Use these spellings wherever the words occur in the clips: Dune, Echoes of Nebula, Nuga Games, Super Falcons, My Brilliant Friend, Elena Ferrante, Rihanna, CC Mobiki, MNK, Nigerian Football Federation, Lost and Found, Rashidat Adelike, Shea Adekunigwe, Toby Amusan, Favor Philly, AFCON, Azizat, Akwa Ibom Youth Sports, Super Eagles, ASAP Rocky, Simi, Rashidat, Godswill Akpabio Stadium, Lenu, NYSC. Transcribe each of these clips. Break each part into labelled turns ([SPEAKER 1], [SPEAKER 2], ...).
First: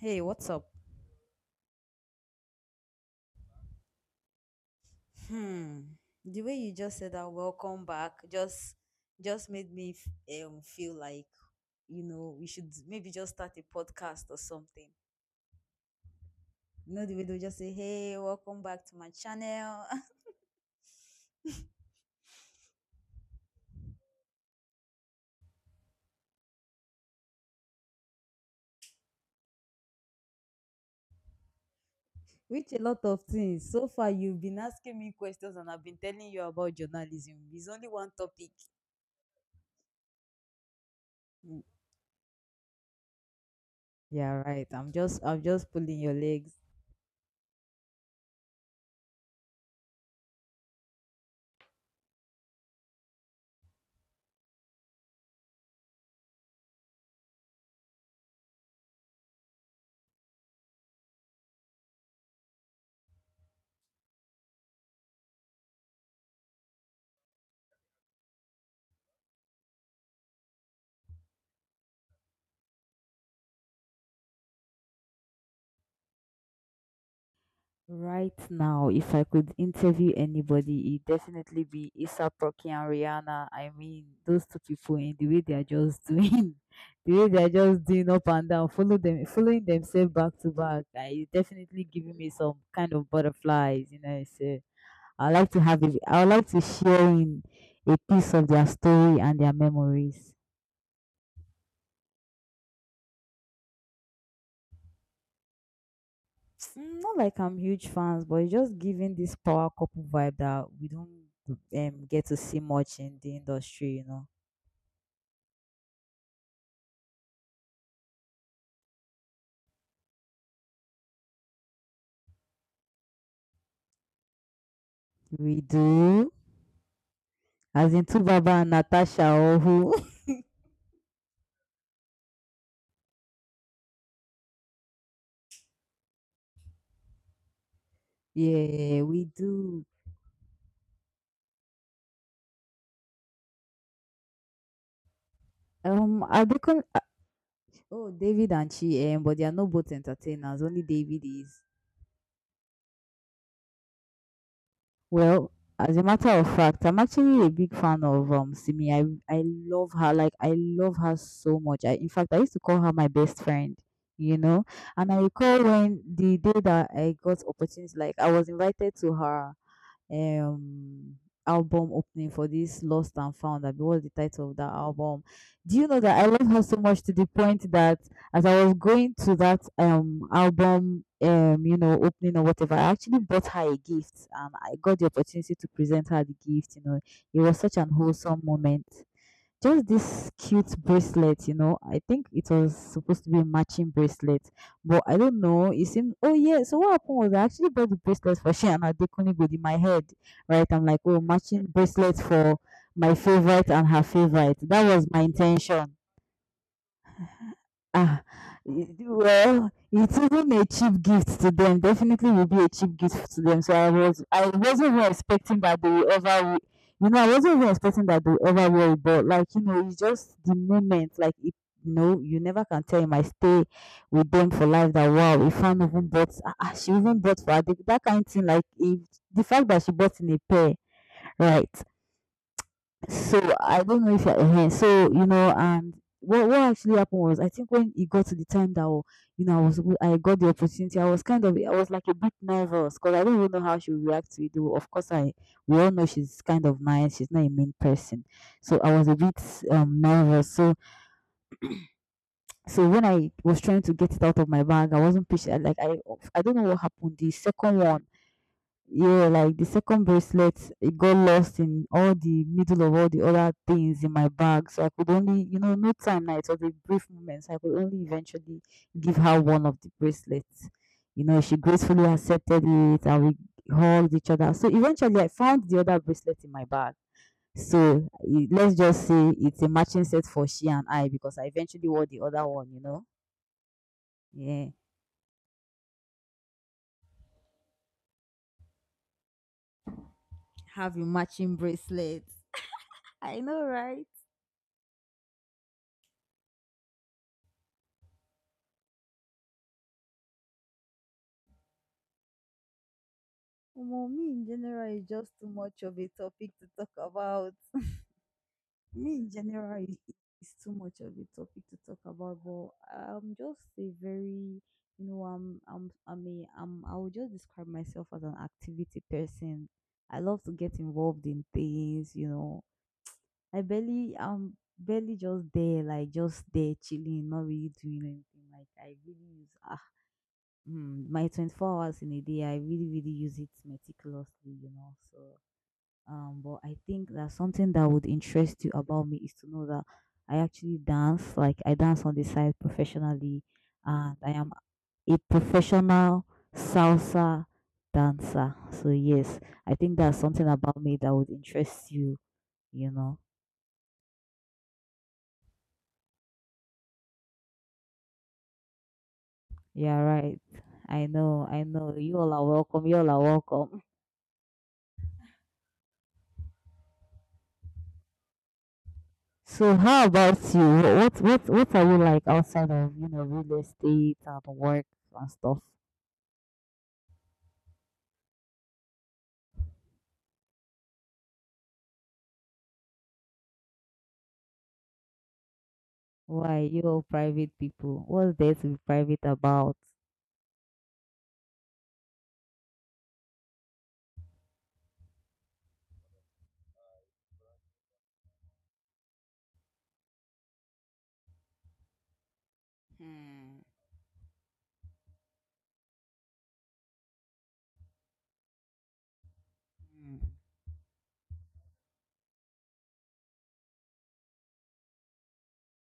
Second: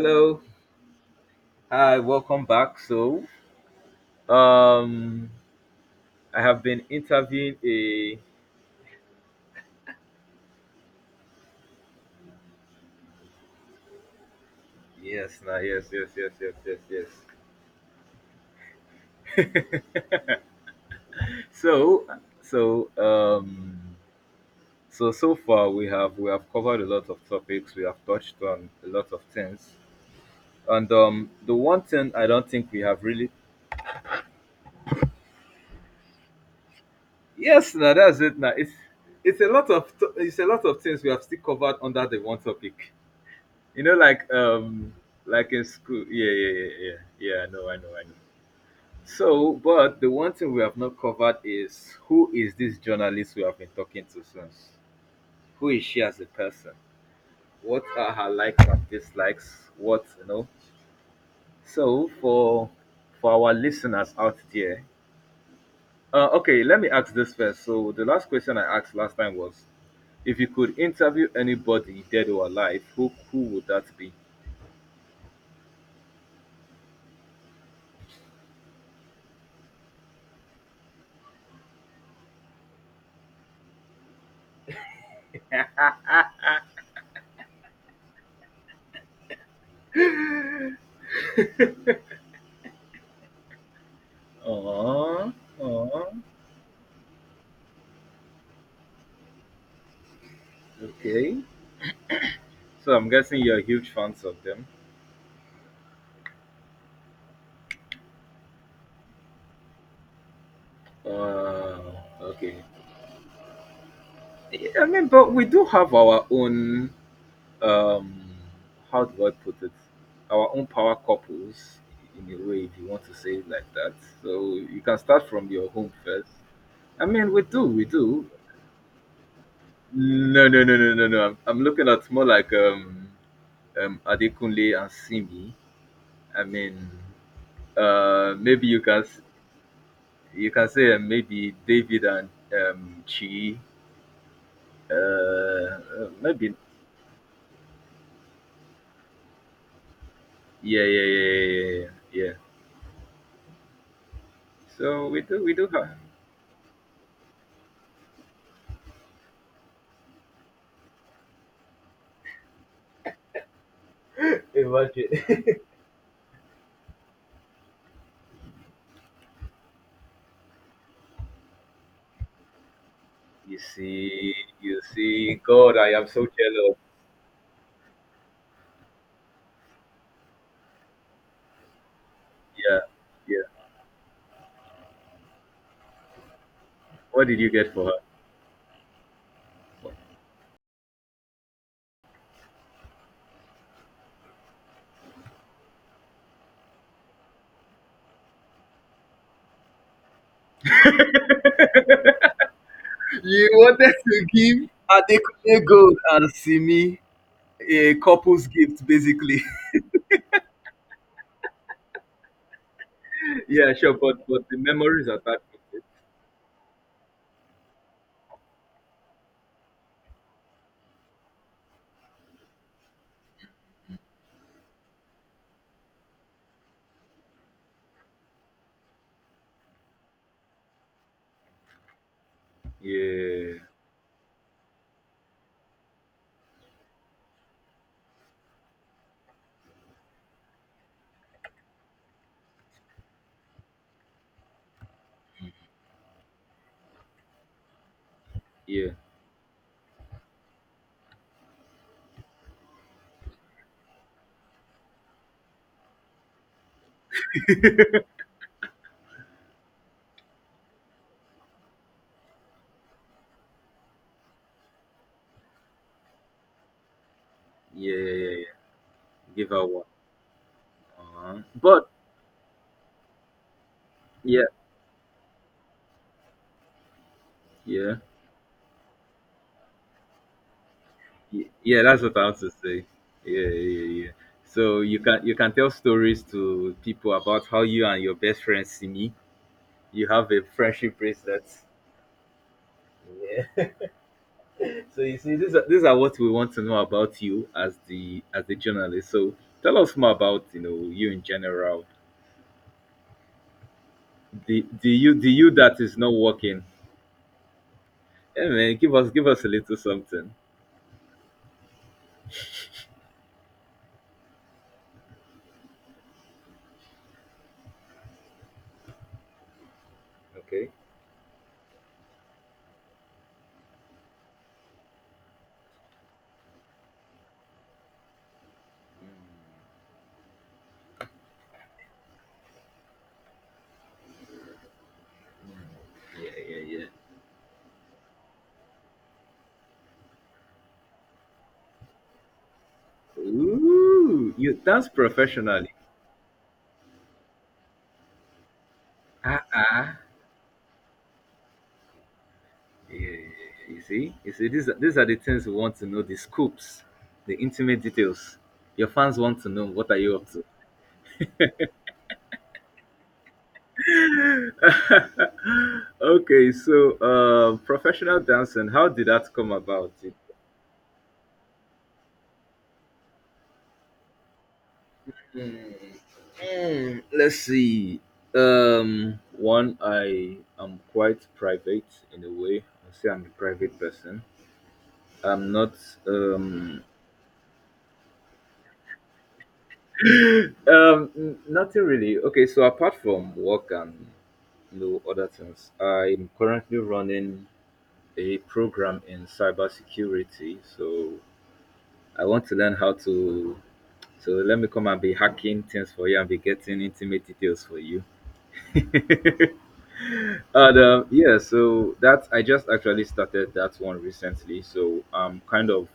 [SPEAKER 1] Hey, what's up?
[SPEAKER 2] Hi, welcome back. So, um
[SPEAKER 1] Hmm.
[SPEAKER 2] I
[SPEAKER 1] The way
[SPEAKER 2] have
[SPEAKER 1] you
[SPEAKER 2] been
[SPEAKER 1] just said that
[SPEAKER 2] interviewing
[SPEAKER 1] welcome back
[SPEAKER 2] a
[SPEAKER 1] just made me feel like we should maybe just start a podcast or something.
[SPEAKER 2] yes, now, yes, yes, yes, yes, yes,
[SPEAKER 1] You
[SPEAKER 2] yes.
[SPEAKER 1] know the way they just say, "Hey, welcome back to my channel."
[SPEAKER 2] So, so um so, far we have covered a lot of topics. We have touched on a lot of things. And the one thing I don't think
[SPEAKER 1] Which a
[SPEAKER 2] we have
[SPEAKER 1] lot of
[SPEAKER 2] really...
[SPEAKER 1] things. So far, you've been asking me questions and I've been telling you about journalism. It's
[SPEAKER 2] Yes,
[SPEAKER 1] only
[SPEAKER 2] now
[SPEAKER 1] one
[SPEAKER 2] that's it
[SPEAKER 1] topic.
[SPEAKER 2] now. It's a lot of it's a lot of things we have still
[SPEAKER 1] Mm,
[SPEAKER 2] covered under the one topic. You know like
[SPEAKER 1] yeah, right. I'm
[SPEAKER 2] um
[SPEAKER 1] just I'm
[SPEAKER 2] like in
[SPEAKER 1] just pulling
[SPEAKER 2] school.
[SPEAKER 1] your
[SPEAKER 2] Yeah,
[SPEAKER 1] legs.
[SPEAKER 2] yeah, yeah, yeah. Yeah, I know, I know, I know. So, but the one thing we have not covered is who is this journalist we have been talking to since? Who is she as a person? What are her likes and dislikes? What you know? So for our listeners out there, okay, let me ask this first. So the last question I asked last time was, if you could interview anybody dead or alive, who would that be?
[SPEAKER 1] Right now, if I could interview anybody, it'd definitely be ASAP Rocky and Rihanna. I mean, those two people in the way they are just doing, the way they are just doing up and down, following themselves back to back. I it's definitely giving me some kind of butterflies. So
[SPEAKER 2] Uh, uh,
[SPEAKER 1] I would like to share in a piece of their story and their memories.
[SPEAKER 2] okay. So I'm guessing you're huge fans of them.
[SPEAKER 1] Mm, not like I'm huge fans, but it's just giving this power couple vibe that we don't
[SPEAKER 2] Uh,
[SPEAKER 1] get to see
[SPEAKER 2] okay.
[SPEAKER 1] much in the industry.
[SPEAKER 2] I mean, but we do have our own, um, how do I put it? Our own power couples, in a way, if you want to say it like that. So you can start from
[SPEAKER 1] We
[SPEAKER 2] your home first.
[SPEAKER 1] do.
[SPEAKER 2] I mean, we do, we
[SPEAKER 1] As in two
[SPEAKER 2] do.
[SPEAKER 1] Baba and Natasha or who?
[SPEAKER 2] No, no, no, no, no, no. I'm looking at more like Adekunle and Simi. I mean, maybe you can
[SPEAKER 1] Yeah, we do.
[SPEAKER 2] you can say maybe David and Chi. Uh,
[SPEAKER 1] I
[SPEAKER 2] maybe
[SPEAKER 1] become oh David and Chi, but they are not both entertainers. Only
[SPEAKER 2] yeah, yeah,
[SPEAKER 1] David
[SPEAKER 2] yeah, yeah,
[SPEAKER 1] is.
[SPEAKER 2] yeah, yeah, yeah. So we
[SPEAKER 1] Well,
[SPEAKER 2] do have.
[SPEAKER 1] as a matter of fact, I'm actually a big fan of Simi. I love her. Like I love her so much. I in fact I used to call her my best friend, you know.
[SPEAKER 2] Imagine.
[SPEAKER 1] And I recall when the day that I got opportunity, like I was invited to her um album opening for this Lost and
[SPEAKER 2] You
[SPEAKER 1] Found. That was the
[SPEAKER 2] see,
[SPEAKER 1] title of that
[SPEAKER 2] you see,
[SPEAKER 1] album?
[SPEAKER 2] God,
[SPEAKER 1] Do
[SPEAKER 2] I
[SPEAKER 1] you know
[SPEAKER 2] am so
[SPEAKER 1] that I love her
[SPEAKER 2] jealous.
[SPEAKER 1] so much to the point that as I was going to that album opening or whatever,
[SPEAKER 2] Yeah.
[SPEAKER 1] I actually
[SPEAKER 2] Yeah.
[SPEAKER 1] bought her a gift and I got the opportunity to present her the gift. You know,
[SPEAKER 2] What did
[SPEAKER 1] it
[SPEAKER 2] you
[SPEAKER 1] was
[SPEAKER 2] get
[SPEAKER 1] such
[SPEAKER 2] for
[SPEAKER 1] an
[SPEAKER 2] her?
[SPEAKER 1] wholesome moment, just this cute bracelet. I think it was supposed to be a matching bracelet, but I don't know. It seemed, oh yeah. So what happened was I actually bought the bracelet for Shea and Adekunigwe in my head, right? I'm like, oh, matching bracelet for my
[SPEAKER 2] You
[SPEAKER 1] favorite and
[SPEAKER 2] wanted
[SPEAKER 1] her
[SPEAKER 2] to
[SPEAKER 1] favorite.
[SPEAKER 2] give
[SPEAKER 1] That was my
[SPEAKER 2] Adekunle
[SPEAKER 1] intention.
[SPEAKER 2] Gold and Simi a
[SPEAKER 1] Ah,
[SPEAKER 2] couple's gift,
[SPEAKER 1] y
[SPEAKER 2] basically.
[SPEAKER 1] well, it isn't a cheap gift to them, definitely will be a cheap gift to them,
[SPEAKER 2] Yeah,
[SPEAKER 1] so I
[SPEAKER 2] sure,
[SPEAKER 1] was
[SPEAKER 2] but
[SPEAKER 1] I
[SPEAKER 2] the
[SPEAKER 1] wasn't even
[SPEAKER 2] memories are back.
[SPEAKER 1] expecting that they will ever. I wasn't even expecting that they will ever wear, but, like, you know, it's just the moment, like, you never can tell, it might stay with them for life that, "Wow, a fan even bought ah ah, she even bought for her," that kind of thing, like, if the fact that she bought in a pair, right? So
[SPEAKER 2] Yeah,
[SPEAKER 1] I don't know if I, so and what actually happened was I think when it got to the time that oh, I got the opportunity, I was kind of I was like a bit nervous because I don't even know how she would react to it. Though of course I we all know she's kind of nice, she's not a mean person, so
[SPEAKER 2] yeah,
[SPEAKER 1] I was a bit nervous. So when I was trying to get it out of my bag, I wasn't patient. Like I don't know what happened. The second one. Yeah, like the second bracelet, it got lost in all the middle of all the other things in my bag. So I could only, no time now. It was a brief moment. So I could
[SPEAKER 2] yeah,
[SPEAKER 1] only
[SPEAKER 2] yeah, yeah,
[SPEAKER 1] eventually
[SPEAKER 2] yeah.
[SPEAKER 1] give her
[SPEAKER 2] Give her
[SPEAKER 1] one of
[SPEAKER 2] one.
[SPEAKER 1] the bracelets. You
[SPEAKER 2] Uh-huh.
[SPEAKER 1] know, she
[SPEAKER 2] But
[SPEAKER 1] gracefully accepted it and we hugged each
[SPEAKER 2] yeah,
[SPEAKER 1] other. So eventually I found the other bracelet in my bag.
[SPEAKER 2] yeah.
[SPEAKER 1] So let's just say it's a matching set for she and I because I
[SPEAKER 2] Yeah,
[SPEAKER 1] eventually
[SPEAKER 2] that's
[SPEAKER 1] wore
[SPEAKER 2] what
[SPEAKER 1] the
[SPEAKER 2] I want
[SPEAKER 1] other
[SPEAKER 2] to
[SPEAKER 1] one,
[SPEAKER 2] say.
[SPEAKER 1] you know.
[SPEAKER 2] Yeah, yeah, yeah.
[SPEAKER 1] Yeah.
[SPEAKER 2] So you can, you can tell stories to people about how you and your best friend Simi, you have a
[SPEAKER 1] Have
[SPEAKER 2] friendship
[SPEAKER 1] your
[SPEAKER 2] bracelet.
[SPEAKER 1] matching bracelets. I
[SPEAKER 2] Yeah.
[SPEAKER 1] know, right?
[SPEAKER 2] So you see, these are, these are what we want to know about you as the, as the journalist. So tell us more about, you know, you in general.
[SPEAKER 1] Omo, me in
[SPEAKER 2] the the
[SPEAKER 1] general is
[SPEAKER 2] you the
[SPEAKER 1] just too
[SPEAKER 2] you that
[SPEAKER 1] much
[SPEAKER 2] is
[SPEAKER 1] of a
[SPEAKER 2] not
[SPEAKER 1] topic
[SPEAKER 2] working.
[SPEAKER 1] to talk about.
[SPEAKER 2] Hey man, give us,
[SPEAKER 1] Me
[SPEAKER 2] give
[SPEAKER 1] in
[SPEAKER 2] us a little
[SPEAKER 1] general is,
[SPEAKER 2] something.
[SPEAKER 1] is too much of a topic to talk about, but I'm just a very, you know, I'm a I'm I would just describe myself as an activity person. I love to
[SPEAKER 2] Okay.
[SPEAKER 1] get involved in things, you know. I'm barely just there, like just there chilling, not really doing anything. Like I really use my 24 hours in a day. I really really use it meticulously, you know. So
[SPEAKER 2] Yeah,
[SPEAKER 1] but
[SPEAKER 2] yeah,
[SPEAKER 1] I
[SPEAKER 2] yeah.
[SPEAKER 1] think that something that would interest you about me is to know that I actually dance. Like I dance on the side professionally, and I
[SPEAKER 2] Ooh,
[SPEAKER 1] am
[SPEAKER 2] you dance
[SPEAKER 1] a
[SPEAKER 2] professionally.
[SPEAKER 1] professional salsa dancer. So yes,
[SPEAKER 2] Ah,
[SPEAKER 1] I
[SPEAKER 2] ah.
[SPEAKER 1] think that's something about me that would interest you. You
[SPEAKER 2] Yeah,
[SPEAKER 1] know.
[SPEAKER 2] you see, these are the things we want to know, the scoops, the intimate details. Your fans want to know what are
[SPEAKER 1] Yeah.
[SPEAKER 2] you up
[SPEAKER 1] Right.
[SPEAKER 2] to.
[SPEAKER 1] I know. I know. You all are welcome. You all are welcome.
[SPEAKER 2] Okay, so professional dancing, how did that come
[SPEAKER 1] So
[SPEAKER 2] about?
[SPEAKER 1] how about you? What are you like outside of you know real estate and work and stuff?
[SPEAKER 2] Mm, let's see. One, I am quite private in a way. I say I'm a private person. I'm not
[SPEAKER 1] Why
[SPEAKER 2] um
[SPEAKER 1] you all private people? What's there to be private about?
[SPEAKER 2] n- Nothing really. Okay, so apart from work and no other things. I'm currently running a program in cybersecurity, so I want to learn how to.
[SPEAKER 1] Hmm.
[SPEAKER 2] So let me come and be hacking things for you and be getting intimate details for you. And
[SPEAKER 1] Mm.
[SPEAKER 2] yeah, so that I just actually started that one recently. So I'm kind of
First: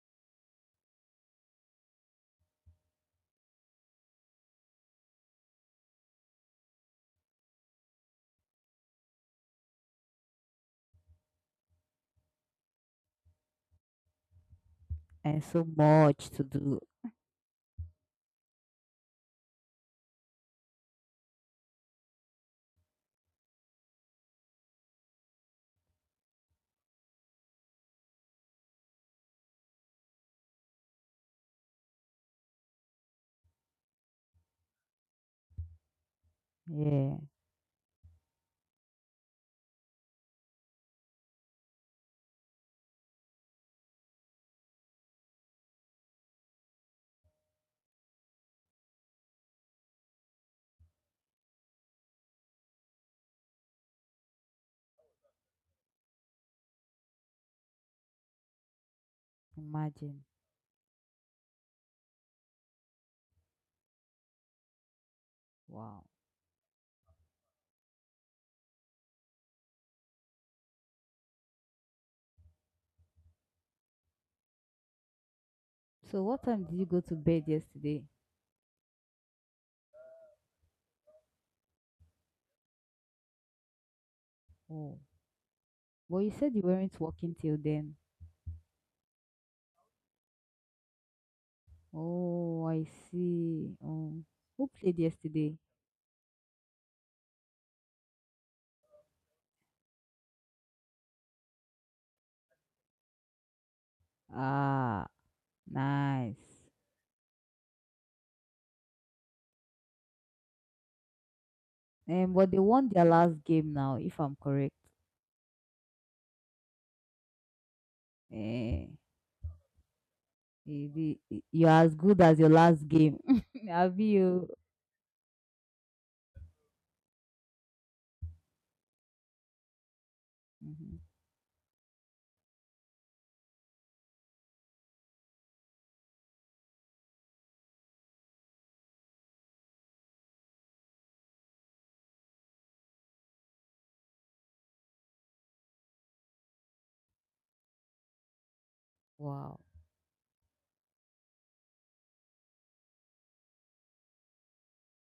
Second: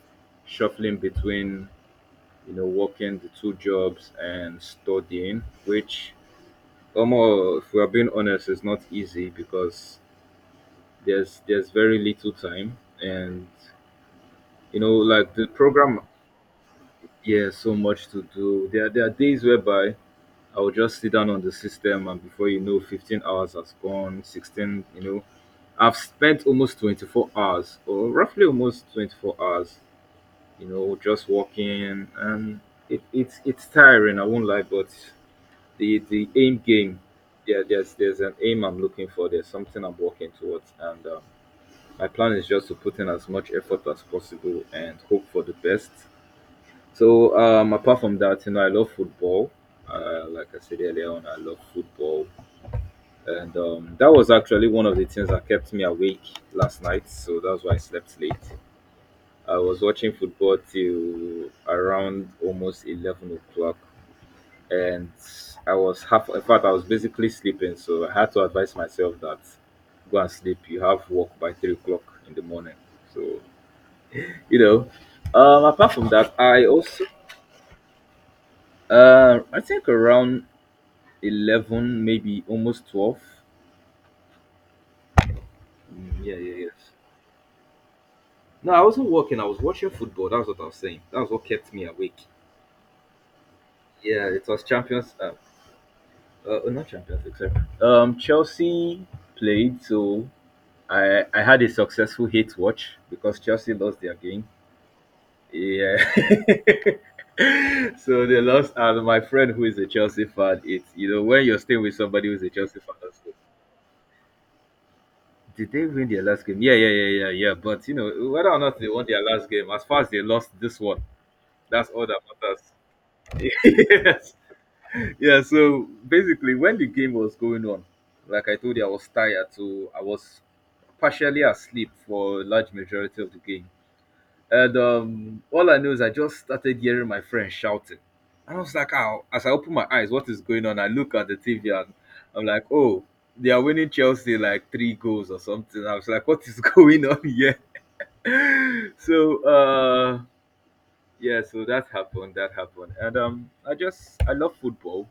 [SPEAKER 2] shuffling between, you know, working the two jobs and studying, which almost, if we are being honest, is not easy because there's very little time and you know, like
[SPEAKER 1] And
[SPEAKER 2] the
[SPEAKER 1] so
[SPEAKER 2] program,
[SPEAKER 1] much to do.
[SPEAKER 2] yeah, so much to do there. There are days whereby I will just sit down on the system and before you know, 15 hours has gone, 16, you know, I've spent almost 24 hours or roughly almost 24 hours, you know, just walking. And it's tiring, I won't lie, but the aim game,
[SPEAKER 1] Yeah,
[SPEAKER 2] yeah, there's an aim I'm looking for, there's something I'm working towards. And my plan is just to put in as much effort as possible and hope for the best. So, apart from that, you know, I love football. Like I said earlier on, I love football, and that was actually one of the things that kept me awake last night. So that's why I slept late. I was watching
[SPEAKER 1] imagine.
[SPEAKER 2] football till around almost 11 o'clock, and I
[SPEAKER 1] Wow.
[SPEAKER 2] was half. In fact, I was basically sleeping. So I had to advise myself that go and sleep. You have work by 3 o'clock in the morning. So you know. Apart from
[SPEAKER 1] So
[SPEAKER 2] that,
[SPEAKER 1] what
[SPEAKER 2] I
[SPEAKER 1] time did you go
[SPEAKER 2] also
[SPEAKER 1] to bed yesterday?
[SPEAKER 2] I think around eleven, maybe almost twelve.
[SPEAKER 1] Oh, well,
[SPEAKER 2] Mm,
[SPEAKER 1] you
[SPEAKER 2] yeah, yeah,
[SPEAKER 1] said you
[SPEAKER 2] yes.
[SPEAKER 1] weren't working till then.
[SPEAKER 2] No, I wasn't working. I was watching football. That's what I was saying. That's what kept me awake.
[SPEAKER 1] Oh, I see.
[SPEAKER 2] Yeah, it was
[SPEAKER 1] Who played
[SPEAKER 2] Champions.
[SPEAKER 1] yesterday?
[SPEAKER 2] Oh, not Champions League. Sorry. Chelsea played, so I had a successful hate watch because Chelsea lost their game.
[SPEAKER 1] Ah,
[SPEAKER 2] Yeah,
[SPEAKER 1] nice.
[SPEAKER 2] so they lost, and my friend who is a Chelsea fan, it's, you know, when you're staying with somebody who's a
[SPEAKER 1] But they
[SPEAKER 2] Chelsea
[SPEAKER 1] won
[SPEAKER 2] fan,
[SPEAKER 1] their
[SPEAKER 2] also...
[SPEAKER 1] last game now, if I'm correct.
[SPEAKER 2] Did they win their last game? Yeah, yeah, yeah, yeah, yeah. But you know, whether or not they
[SPEAKER 1] Eh,
[SPEAKER 2] won their last game, as far as they lost this one,
[SPEAKER 1] you're
[SPEAKER 2] that's
[SPEAKER 1] as
[SPEAKER 2] all that
[SPEAKER 1] good as your
[SPEAKER 2] matters.
[SPEAKER 1] last game. Have
[SPEAKER 2] Yes.
[SPEAKER 1] you?
[SPEAKER 2] Yeah. So basically, when the game was going on, like I told you, I was tired, so I was partially asleep for a large majority of the game. And all I know is I just started hearing my friend shouting. And I was like, oh, as I open my eyes, what is going on? I look at the TV and I'm like, oh, they are winning Chelsea like three goals or something. I was like, what is going on here? So
[SPEAKER 1] Wow.
[SPEAKER 2] yeah, so that happened, that happened. And I just, I love football,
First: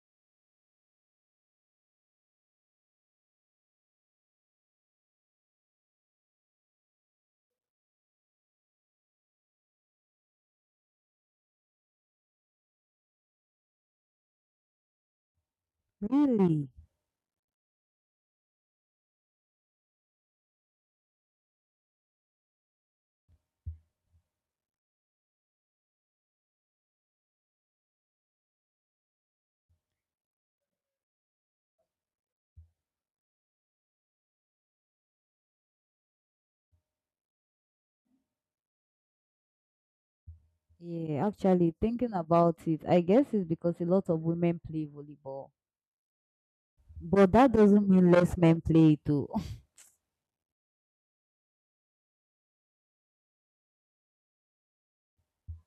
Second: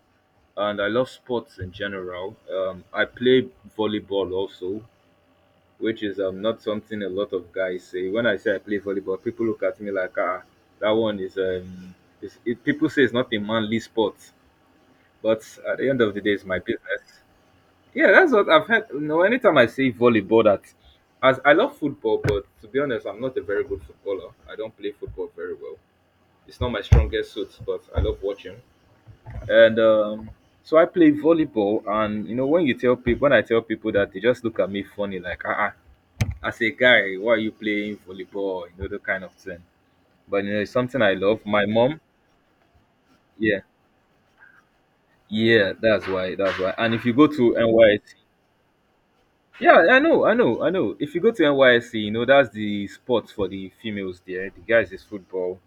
[SPEAKER 2] and I love sports in general. I play volleyball also, which is not something a lot of guys say. When I say I play volleyball, people look at me like, ah, that one is people say it's not a manly sport, but at the end of the day, it's my
[SPEAKER 1] Really?
[SPEAKER 2] business. Yeah, that's what I've heard. You know, anytime I say volleyball, that... As I love football, but to be honest, I'm not a very good footballer. I don't play football very well. It's not my strongest suit, but I love watching. And so I play volleyball, and you know, when you tell people, when I tell people that, they just look at me funny, like, ah, ah, as a guy, why are you playing volleyball? You know, that kind of thing. But you know, it's something I
[SPEAKER 1] Yeah,
[SPEAKER 2] love. My
[SPEAKER 1] actually,
[SPEAKER 2] mom,
[SPEAKER 1] thinking about it, I guess it's
[SPEAKER 2] yeah,
[SPEAKER 1] because a lot of women play volleyball.
[SPEAKER 2] yeah, that's why, that's why. And if you go
[SPEAKER 1] But that
[SPEAKER 2] to
[SPEAKER 1] doesn't
[SPEAKER 2] NY.
[SPEAKER 1] mean less men play it too.
[SPEAKER 2] Yeah, I know, I know, I know. If you go to NYSC, you know that's the sport for the females there. The guys is football,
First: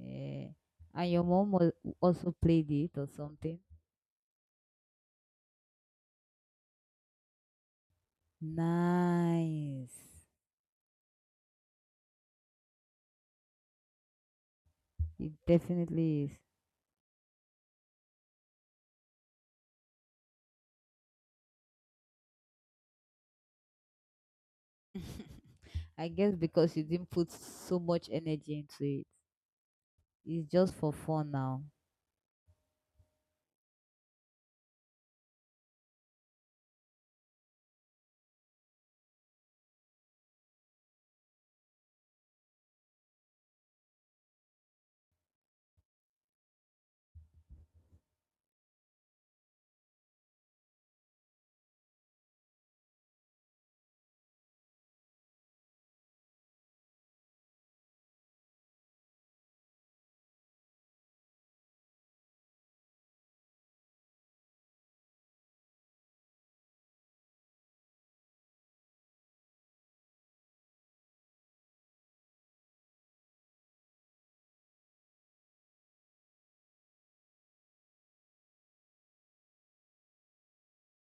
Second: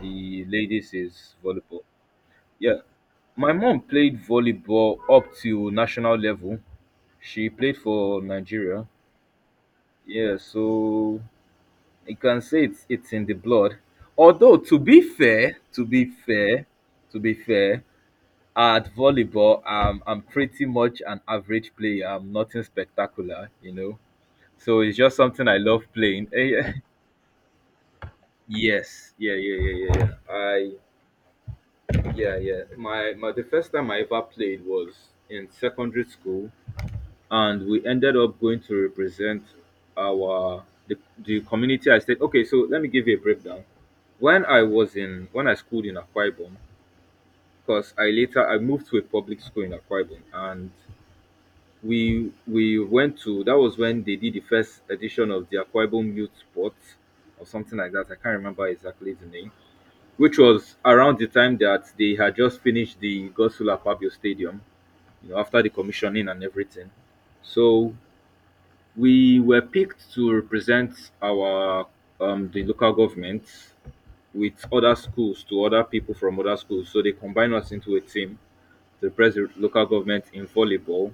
[SPEAKER 2] the ladies
[SPEAKER 1] And your
[SPEAKER 2] is
[SPEAKER 1] mom was
[SPEAKER 2] volleyball.
[SPEAKER 1] also played
[SPEAKER 2] Yeah,
[SPEAKER 1] it or
[SPEAKER 2] my
[SPEAKER 1] something.
[SPEAKER 2] mom played volleyball up to national level. She played for Nigeria.
[SPEAKER 1] Nice.
[SPEAKER 2] Yeah, so you can say it's in the blood. Although,
[SPEAKER 1] It
[SPEAKER 2] to be
[SPEAKER 1] definitely
[SPEAKER 2] fair, to be fair, at volleyball, I'm pretty much an average player. I'm nothing spectacular, you know. So it's
[SPEAKER 1] is.
[SPEAKER 2] just something I love
[SPEAKER 1] I
[SPEAKER 2] playing.
[SPEAKER 1] guess
[SPEAKER 2] Eh, yeah.
[SPEAKER 1] because you didn't put so much energy into it.
[SPEAKER 2] Yes, yeah, yeah, yeah, yeah, yeah.
[SPEAKER 1] It's
[SPEAKER 2] I,
[SPEAKER 1] just for fun now.
[SPEAKER 2] yeah, yeah. My the first time I ever played was in secondary school, and we ended up going to represent our the, the community. I said, okay, so let me give you a breakdown. When I was in, when I schooled in Akwa Ibom, because I later, I moved to a public school in Akwa Ibom, and we went to, that was when they did the first edition of the Akwa Ibom Youth Sports or something like that. I can't remember exactly the name, which was around the time that they had just finished the Godswill Akpabio Stadium, you know, after the commissioning and everything. So we were picked to represent our the local government with other schools, to other people from other schools. So they combined us into a team to represent the local government in volleyball.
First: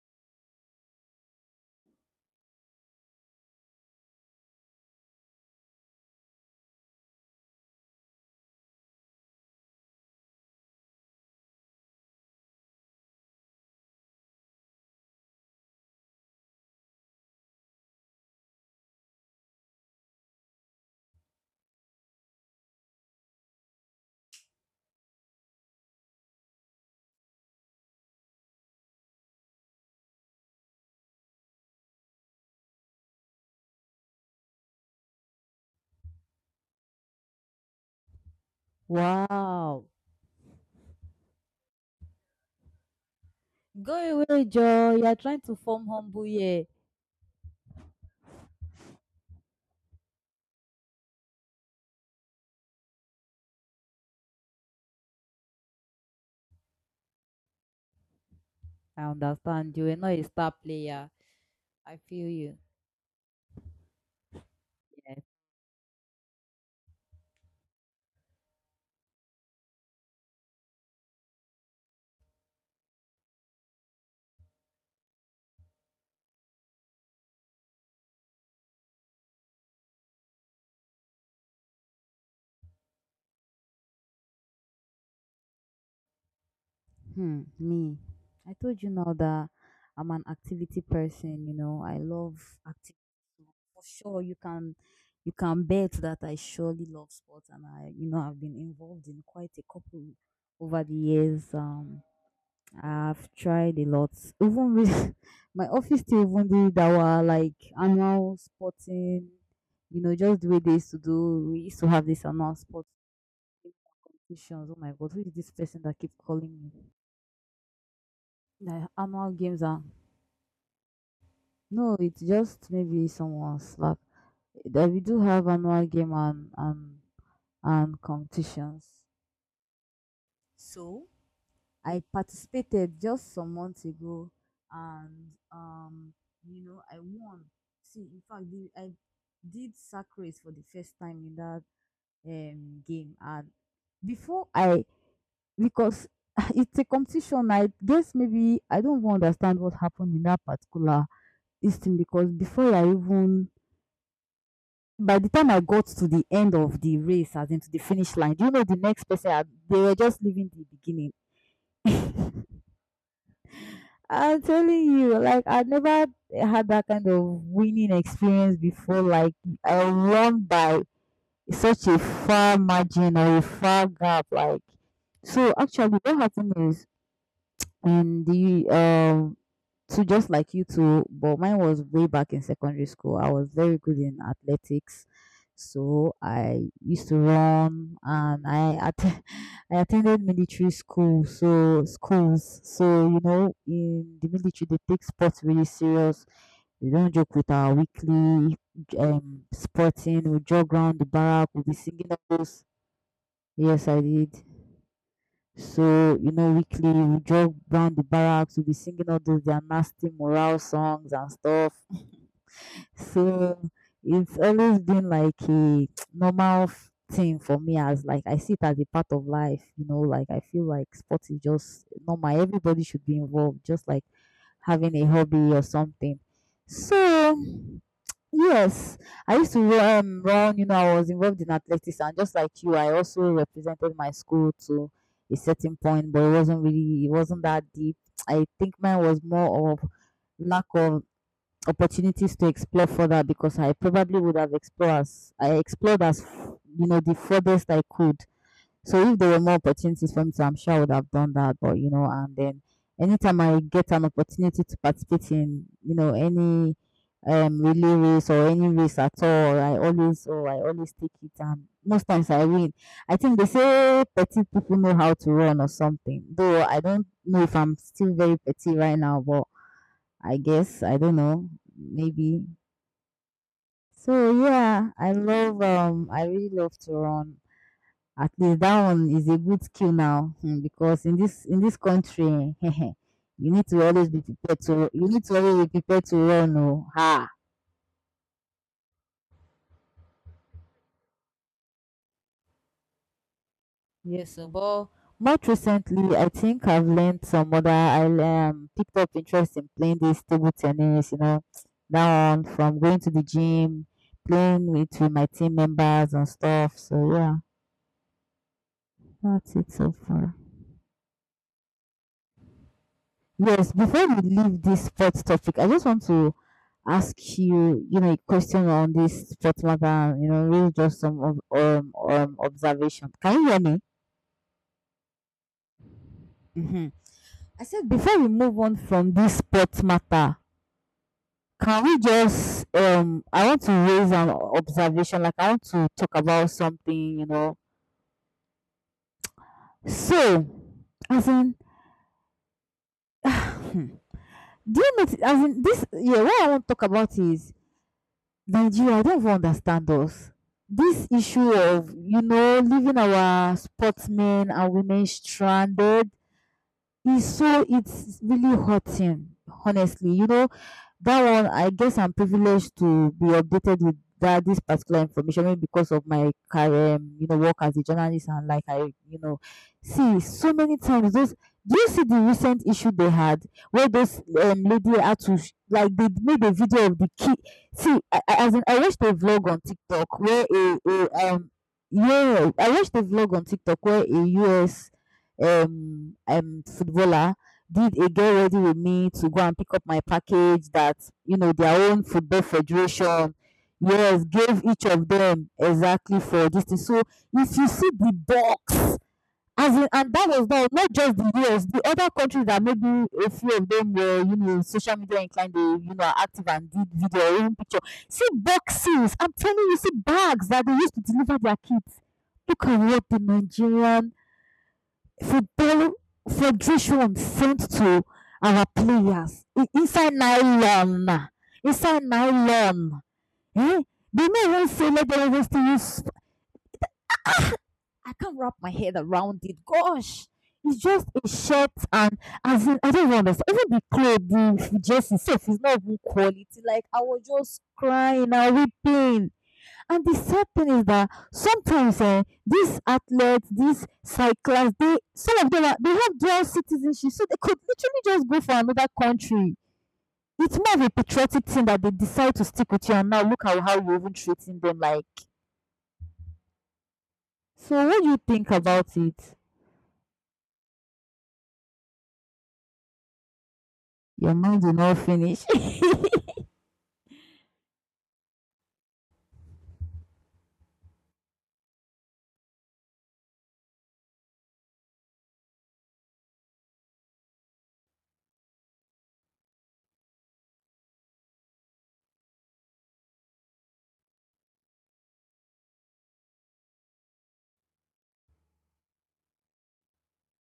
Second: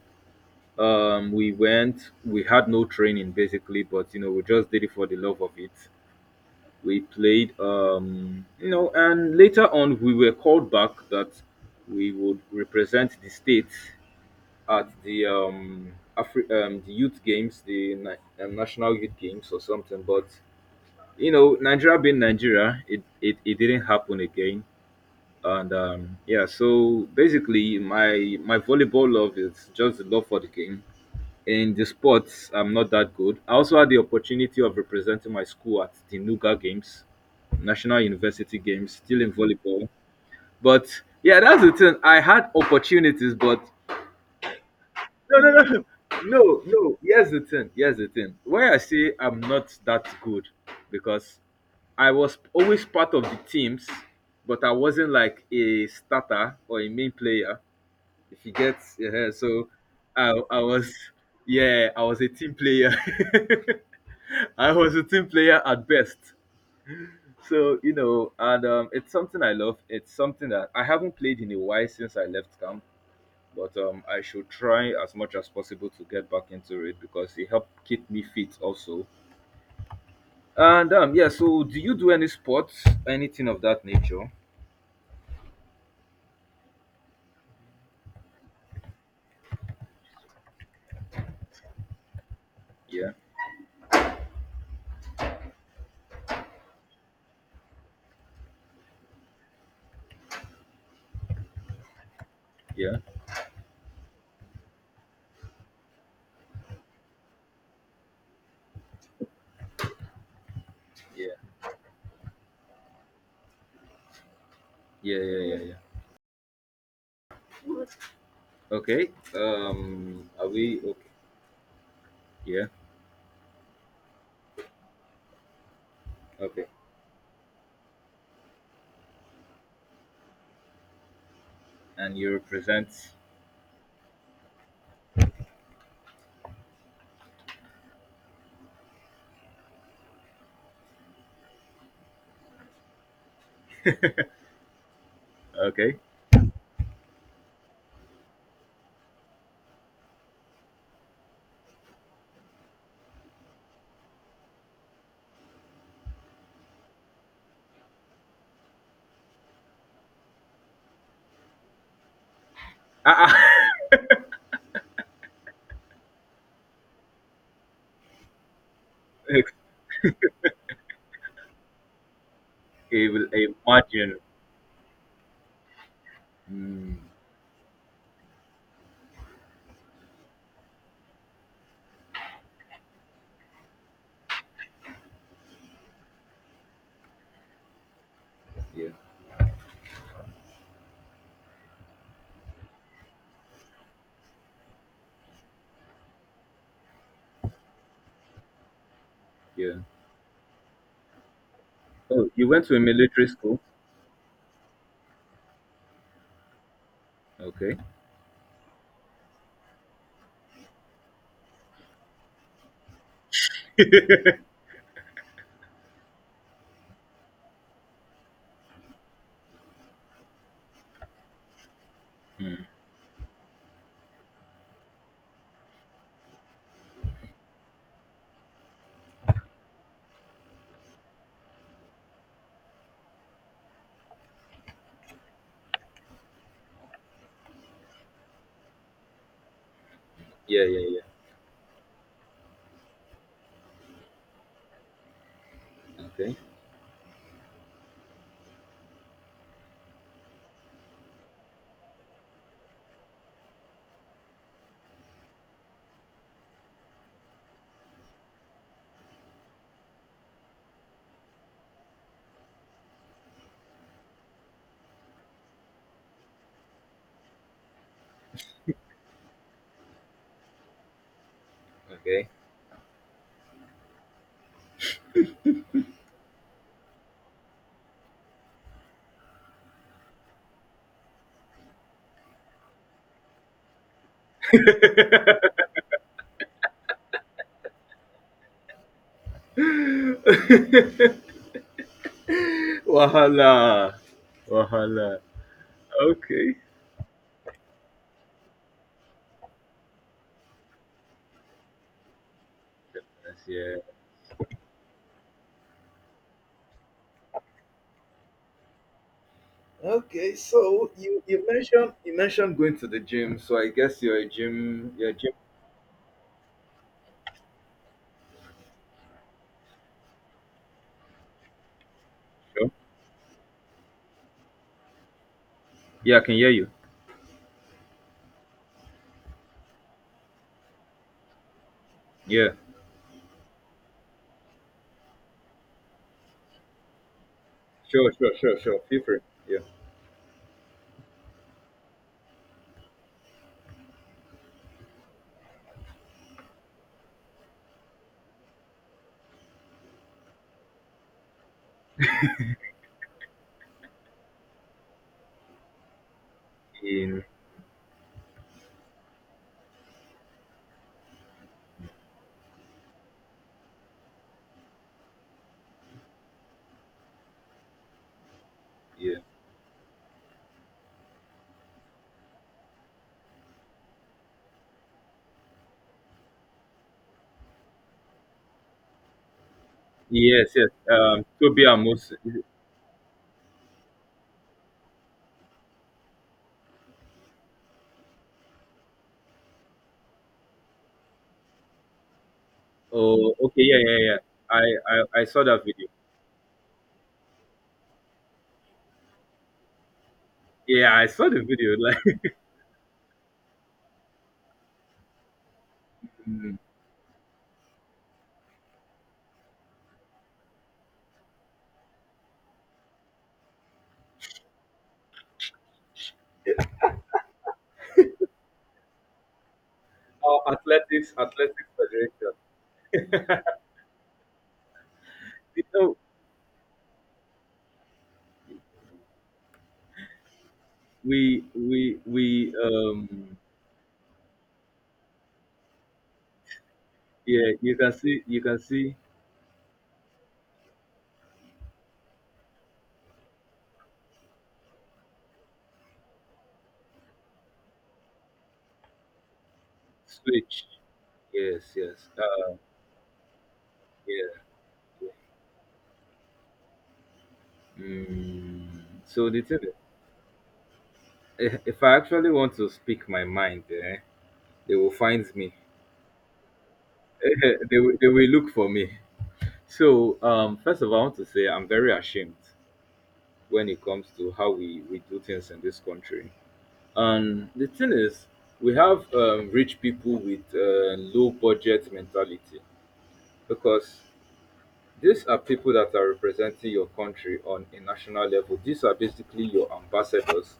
[SPEAKER 2] We went. We had no training basically, but you know, we just did it for the love of it. We played, you know, and later on we were called back that we would represent the state at the the youth games, the national youth games or something. But you know, Nigeria being Nigeria, it didn't happen again. And yeah, so basically, my volleyball love is just the love for the game. In the sports, I'm not that good. I also had the opportunity of representing my school at the Nuga Games, National University Games, still in
[SPEAKER 1] Wow.
[SPEAKER 2] volleyball. But yeah, that's the thing. I had opportunities, but
[SPEAKER 1] Go away, Joe. You're
[SPEAKER 2] no,
[SPEAKER 1] trying
[SPEAKER 2] no,
[SPEAKER 1] to
[SPEAKER 2] no,
[SPEAKER 1] form humble
[SPEAKER 2] no,
[SPEAKER 1] here.
[SPEAKER 2] no. Here's the thing. Here's the thing. Why I say I'm not that good, because I was always part of the teams, but I wasn't like a starter or a main player. If you get,
[SPEAKER 1] I
[SPEAKER 2] yeah, so
[SPEAKER 1] understand. You were not a
[SPEAKER 2] I,
[SPEAKER 1] star
[SPEAKER 2] I was,
[SPEAKER 1] player.
[SPEAKER 2] yeah,
[SPEAKER 1] I
[SPEAKER 2] I was
[SPEAKER 1] feel
[SPEAKER 2] a team
[SPEAKER 1] you.
[SPEAKER 2] player. I was a
[SPEAKER 1] Yeah.
[SPEAKER 2] team player at best. So, you know, and it's something I love. It's something that I haven't played in a while since I left camp, but I should try as much as possible to get back into it because it helped keep me fit also. And yeah, so do you do any sports, anything of that nature?
[SPEAKER 1] Hmm, me. I told you now that I'm an activity person. I love activity.
[SPEAKER 2] Yeah,
[SPEAKER 1] So for sure you can bet that I surely love sports and I you know I've been involved in quite a couple over the years.
[SPEAKER 2] yeah,
[SPEAKER 1] I've tried a lot. Even with my office still even did our like annual sporting, just the way they used to
[SPEAKER 2] yeah,
[SPEAKER 1] do we used to have this annual sports competitions. Oh my god,
[SPEAKER 2] yeah,
[SPEAKER 1] who is
[SPEAKER 2] yeah,
[SPEAKER 1] this
[SPEAKER 2] yeah, yeah.
[SPEAKER 1] person that keeps calling me? Like
[SPEAKER 2] Okay.
[SPEAKER 1] annual games and
[SPEAKER 2] Are we okay?
[SPEAKER 1] no, it's
[SPEAKER 2] Yeah.
[SPEAKER 1] just maybe someone's slack. That we do have annual game and
[SPEAKER 2] Okay,
[SPEAKER 1] and and competitions. So, I
[SPEAKER 2] and you represent.
[SPEAKER 1] participated just some months ago, and um, I won. See, in fact, I did sack race for the first time in that game, and before I,
[SPEAKER 2] Okay.
[SPEAKER 1] because it's a competition, I guess maybe I don't even understand what happened in that particular this thing because before I even by the time I got to the end of the race, as into the finish line, do you know the next person had, they were just leaving the beginning.
[SPEAKER 2] Ah, ah.
[SPEAKER 1] I'm telling you, like I never had that kind of winning experience before. Like I won by such a far
[SPEAKER 2] Okay,
[SPEAKER 1] margin
[SPEAKER 2] well,
[SPEAKER 1] or a far
[SPEAKER 2] imagine.
[SPEAKER 1] gap. Like so, actually, what happened is
[SPEAKER 2] Mm,
[SPEAKER 1] in the so just like you two, but mine was way back in secondary school. I was very good in athletics, so I used to run, and
[SPEAKER 2] yeah,
[SPEAKER 1] I attended military school, so schools. So you know, in the military, they take sports really serious. We don't joke with our weekly
[SPEAKER 2] yeah.
[SPEAKER 1] sporting. We jog around the barrack. We'll be singing all
[SPEAKER 2] Oh, you
[SPEAKER 1] those.
[SPEAKER 2] went to a military school.
[SPEAKER 1] Yes, I did. So, you know, weekly we jog
[SPEAKER 2] Okay.
[SPEAKER 1] round the barracks, we'll be singing all those their nasty morale songs and stuff. So it's always been like a normal thing for me, as like I see it as a part of life, you know, like I feel like sports is just normal.
[SPEAKER 2] Mm,
[SPEAKER 1] Everybody should be involved, just like having a hobby or something. So yes, I used to run. You know, I was involved in athletics, and just like you, I also represented my school to a certain point, but it wasn't really, it wasn't that deep. I think mine was more of
[SPEAKER 2] yeah,
[SPEAKER 1] lack
[SPEAKER 2] yeah, yeah.
[SPEAKER 1] of opportunities to explore further because I probably would have explored as I explored as
[SPEAKER 2] Okay,
[SPEAKER 1] f- you know the furthest I could, so if there were more opportunities for me to, I'm sure I would have done that. But you know, and then anytime I get an opportunity to participate in, you know, any relay race or any race at all, I always take it and most times I win. I think they say petite people know how to run or something. Though I don't know if I'm still very petite right now, but I guess I don't know,
[SPEAKER 2] okay.
[SPEAKER 1] maybe. So yeah, I love I really love to run. At least that one is a good skill now, because in this country you need to always be prepared to run oh. Ha.
[SPEAKER 2] Wahala,
[SPEAKER 1] Yes oh, but
[SPEAKER 2] wahala.
[SPEAKER 1] most recently I
[SPEAKER 2] Okay.
[SPEAKER 1] think I've learned some other, I picked up interest in playing this table tennis. You know, that one from going to the
[SPEAKER 2] That's, yeah.
[SPEAKER 1] gym, playing with my team members and stuff, so yeah, that's it so far.
[SPEAKER 2] Okay, so you mentioned going to the gym, so I
[SPEAKER 1] Yes,
[SPEAKER 2] guess
[SPEAKER 1] before we leave this
[SPEAKER 2] you're a
[SPEAKER 1] sports
[SPEAKER 2] gym.
[SPEAKER 1] topic, I just want to ask you a question on this sports matter really just some of
[SPEAKER 2] Sure.
[SPEAKER 1] observation. Can you hear me?
[SPEAKER 2] Yeah, I can hear you.
[SPEAKER 1] Mm-hmm. I said, before we move on from this sports matter, can we
[SPEAKER 2] Yeah.
[SPEAKER 1] just I want to raise an observation, like, I want to talk about something.
[SPEAKER 2] Sure, sure, sure, sure. Feel free. Yeah.
[SPEAKER 1] So, as in, hmm, do you know, as in this, yeah, what I want to talk about is Nigeria. I don't even understand us. This issue of leaving our sportsmen and women stranded,
[SPEAKER 2] In
[SPEAKER 1] it's really hurting, honestly. That one, I guess I'm privileged to be updated with that this particular information, maybe because of my career work as a journalist. And like I,
[SPEAKER 2] yeah.
[SPEAKER 1] you know, see so many times those. Do you see the recent issue they had where those, lady had to like, they made a video of the kid? See, as in, I watched a vlog on TikTok where
[SPEAKER 2] Yes, yes. Toby Amos.
[SPEAKER 1] I watched a vlog on TikTok where a US footballer did a get ready with me to go and pick up my package that, their own football
[SPEAKER 2] Oh,
[SPEAKER 1] federation,
[SPEAKER 2] okay. Yeah, yeah, yeah.
[SPEAKER 1] yes,
[SPEAKER 2] I,
[SPEAKER 1] gave each of
[SPEAKER 2] I, I saw
[SPEAKER 1] them
[SPEAKER 2] that video.
[SPEAKER 1] exactly for this thing. So if you see the box, as in, and that was not
[SPEAKER 2] Yeah, I
[SPEAKER 1] just
[SPEAKER 2] saw
[SPEAKER 1] the
[SPEAKER 2] the
[SPEAKER 1] US,
[SPEAKER 2] video.
[SPEAKER 1] the other
[SPEAKER 2] Like
[SPEAKER 1] countries that maybe a few of them were social media inclined, they are active
[SPEAKER 2] mm,
[SPEAKER 1] and did video or even picture. See boxes, I'm telling you, see bags that they used to deliver their kids. Look at what the Nigerian for Football Federation sent to our players, inside
[SPEAKER 2] our
[SPEAKER 1] nylon,
[SPEAKER 2] athletics
[SPEAKER 1] inside
[SPEAKER 2] federation.
[SPEAKER 1] nylon. Eh? They may even say let them even
[SPEAKER 2] You
[SPEAKER 1] still
[SPEAKER 2] know,
[SPEAKER 1] use. I can't wrap my head around it. Gosh, it's just a
[SPEAKER 2] we,
[SPEAKER 1] shirt,
[SPEAKER 2] we,
[SPEAKER 1] and,
[SPEAKER 2] we.
[SPEAKER 1] as in, I don't even understand. Even the clothes, the jersey itself is not even quality. Like, I was
[SPEAKER 2] Yeah,
[SPEAKER 1] just crying
[SPEAKER 2] you
[SPEAKER 1] and
[SPEAKER 2] can see
[SPEAKER 1] weeping. And the sad thing is that sometimes, eh, these athletes, these cyclists, they, some of them are, they have dual citizenship, so they could literally just go for another country. It's
[SPEAKER 2] switch.
[SPEAKER 1] more of a patriotic
[SPEAKER 2] Yes,
[SPEAKER 1] thing that they
[SPEAKER 2] yes.
[SPEAKER 1] decide to stick with you, and now look at how you're even
[SPEAKER 2] Yeah.
[SPEAKER 1] treating them. Like, so what do you think
[SPEAKER 2] Mm.
[SPEAKER 1] about
[SPEAKER 2] So
[SPEAKER 1] it?
[SPEAKER 2] the thing, is, eh, if I actually want to speak my mind, eh,
[SPEAKER 1] Your mind will
[SPEAKER 2] they will
[SPEAKER 1] not
[SPEAKER 2] find
[SPEAKER 1] finish.
[SPEAKER 2] me. They will look for me. So, first of all, I want to say I'm very ashamed when it comes to how we do things in this country. And the thing is, we have rich people with low budget mentality because these are people that are representing your country on a national level. These are basically your ambassadors.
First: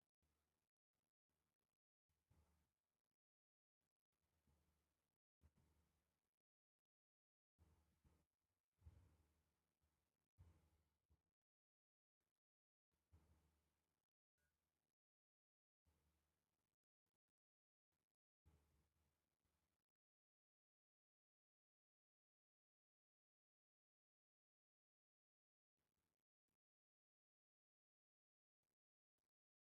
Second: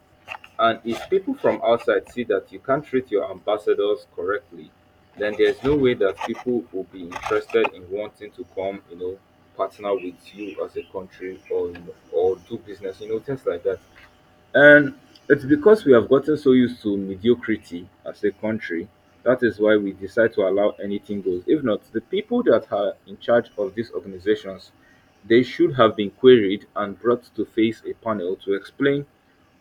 [SPEAKER 2] And if people from outside see that you can't treat your ambassadors correctly, then there's no way that people will be interested in wanting to come, you know, partner with you as a country or you know, or do business, you know, things like that. And it's because we have gotten so used to mediocrity as a country. That is why we decide to allow anything goes. If not, the people that are in charge of these organizations, they should have been queried and brought to face a panel to explain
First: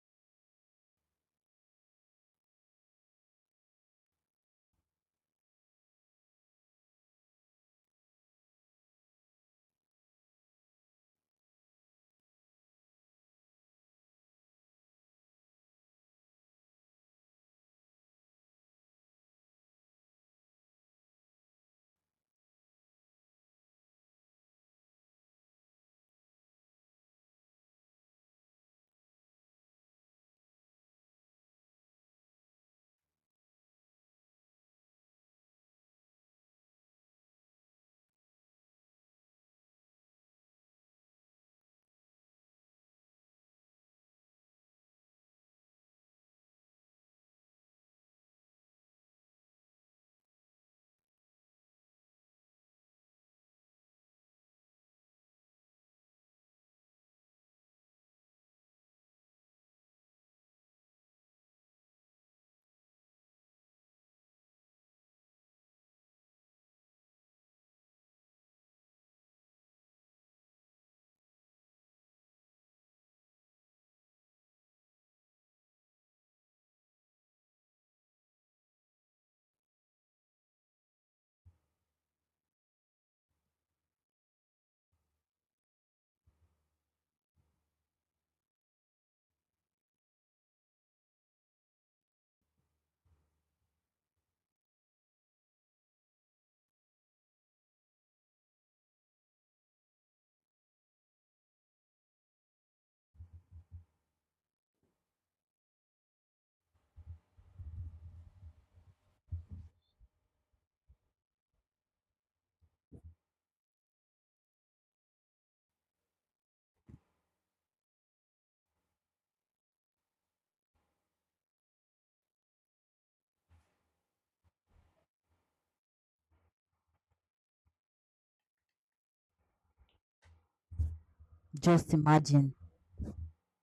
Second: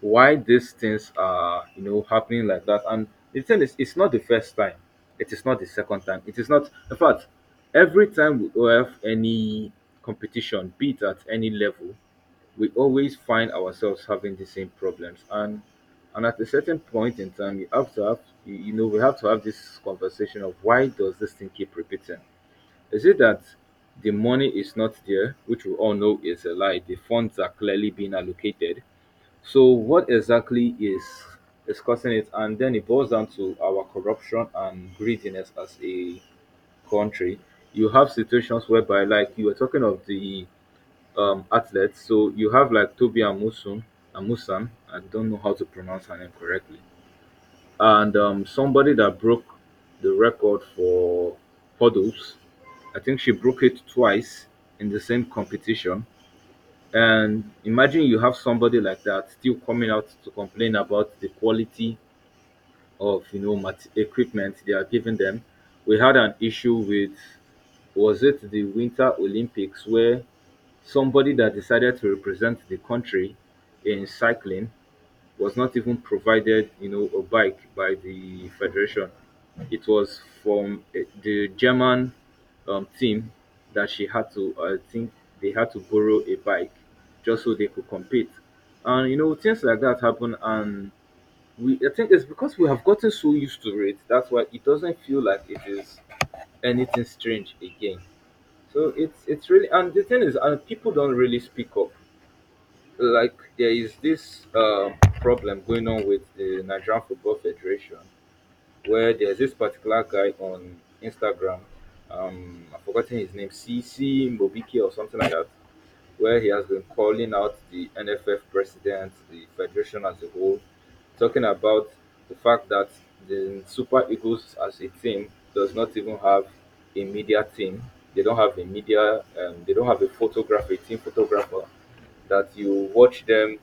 [SPEAKER 2] why these things are, you know, happening like that. And the thing is, it's not the first time. It is not the second time. It is not. In fact, every time we have any competition, be it at any level, we always find ourselves having the same problems, and at a certain point in time you have to have you know we have to have this conversation of why does this thing keep repeating. Is it that the money is not there, which we all know is a lie? The funds are clearly being allocated, so what exactly is causing it? And then it boils down to our corruption and greediness as a country. You have situations whereby, like you were talking of the athletes. So you have like Toby Amusun, Amusan. I don't know how to pronounce her name correctly. And somebody that broke the record for hurdles. I think she broke it twice in the same competition. And imagine you have somebody like that still coming out to complain about the quality of you know mat- equipment they are giving them. We had an issue with, was it the Winter Olympics, where somebody that decided to represent the country in cycling was not even provided, you know, a bike by the federation. It was from the German team that she had to. I think they had to borrow a bike just so they could compete. And you know, things like that happen. And we, I think it's because we have gotten so used to it. That's why it doesn't feel like it is anything strange again. So it's really, and the thing is, and people don't really speak up. Like there is this problem going on with the Nigerian Football Federation, where there's this particular guy on Instagram. I've forgotten his name, CC Mobiki or something like that, where he has been calling out the NFF president, the federation as a whole, talking about the fact that the Super Eagles as a team does not even have a media team. They don't have a media. They don't have a photographer, a team photographer.
[SPEAKER 1] Just
[SPEAKER 2] That
[SPEAKER 1] imagine.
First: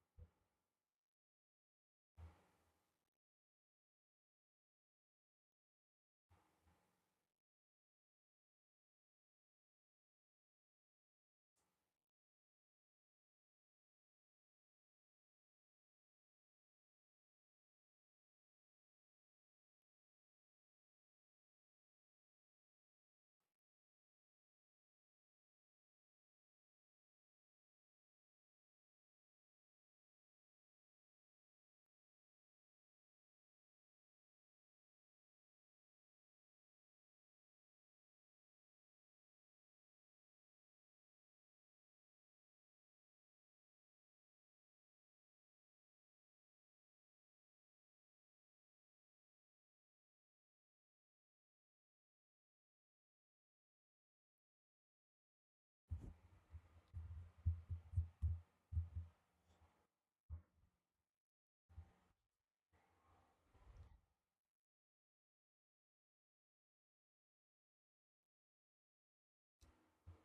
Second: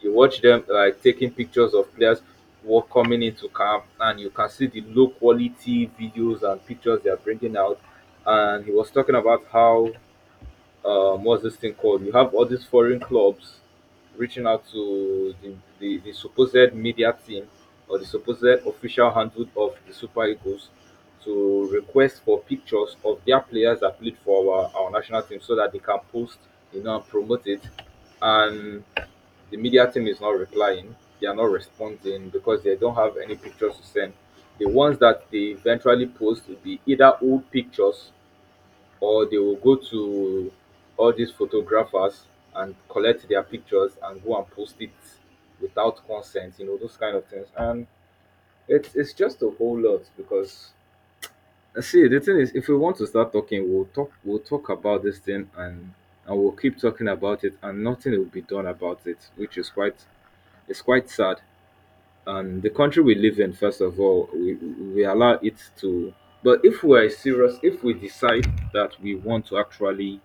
[SPEAKER 2] you watch them like taking pictures of players walk coming into camp, and you can see the low quality videos and pictures they are bringing out. And he was talking about how what's this thing called? You have all these foreign clubs reaching out to the supposed media team or the supposed official handle of the Super Eagles to request for pictures of their players that played for our national team so that they can post, you know, and promote it. And the media team is not replying, they are not responding because they don't have any pictures to send. The ones that they eventually post will be either old pictures, or they will go to all these photographers and collect their pictures and go and post it without consent, you know, those kind of things. And it's just a whole lot because see the thing is, if we want to start talking, we'll talk about this thing, and we'll keep talking about it and nothing will be done about it, which is quite it's quite sad. And the country we live in, first of all, we allow it to, but if we are serious, if we decide that we want to actually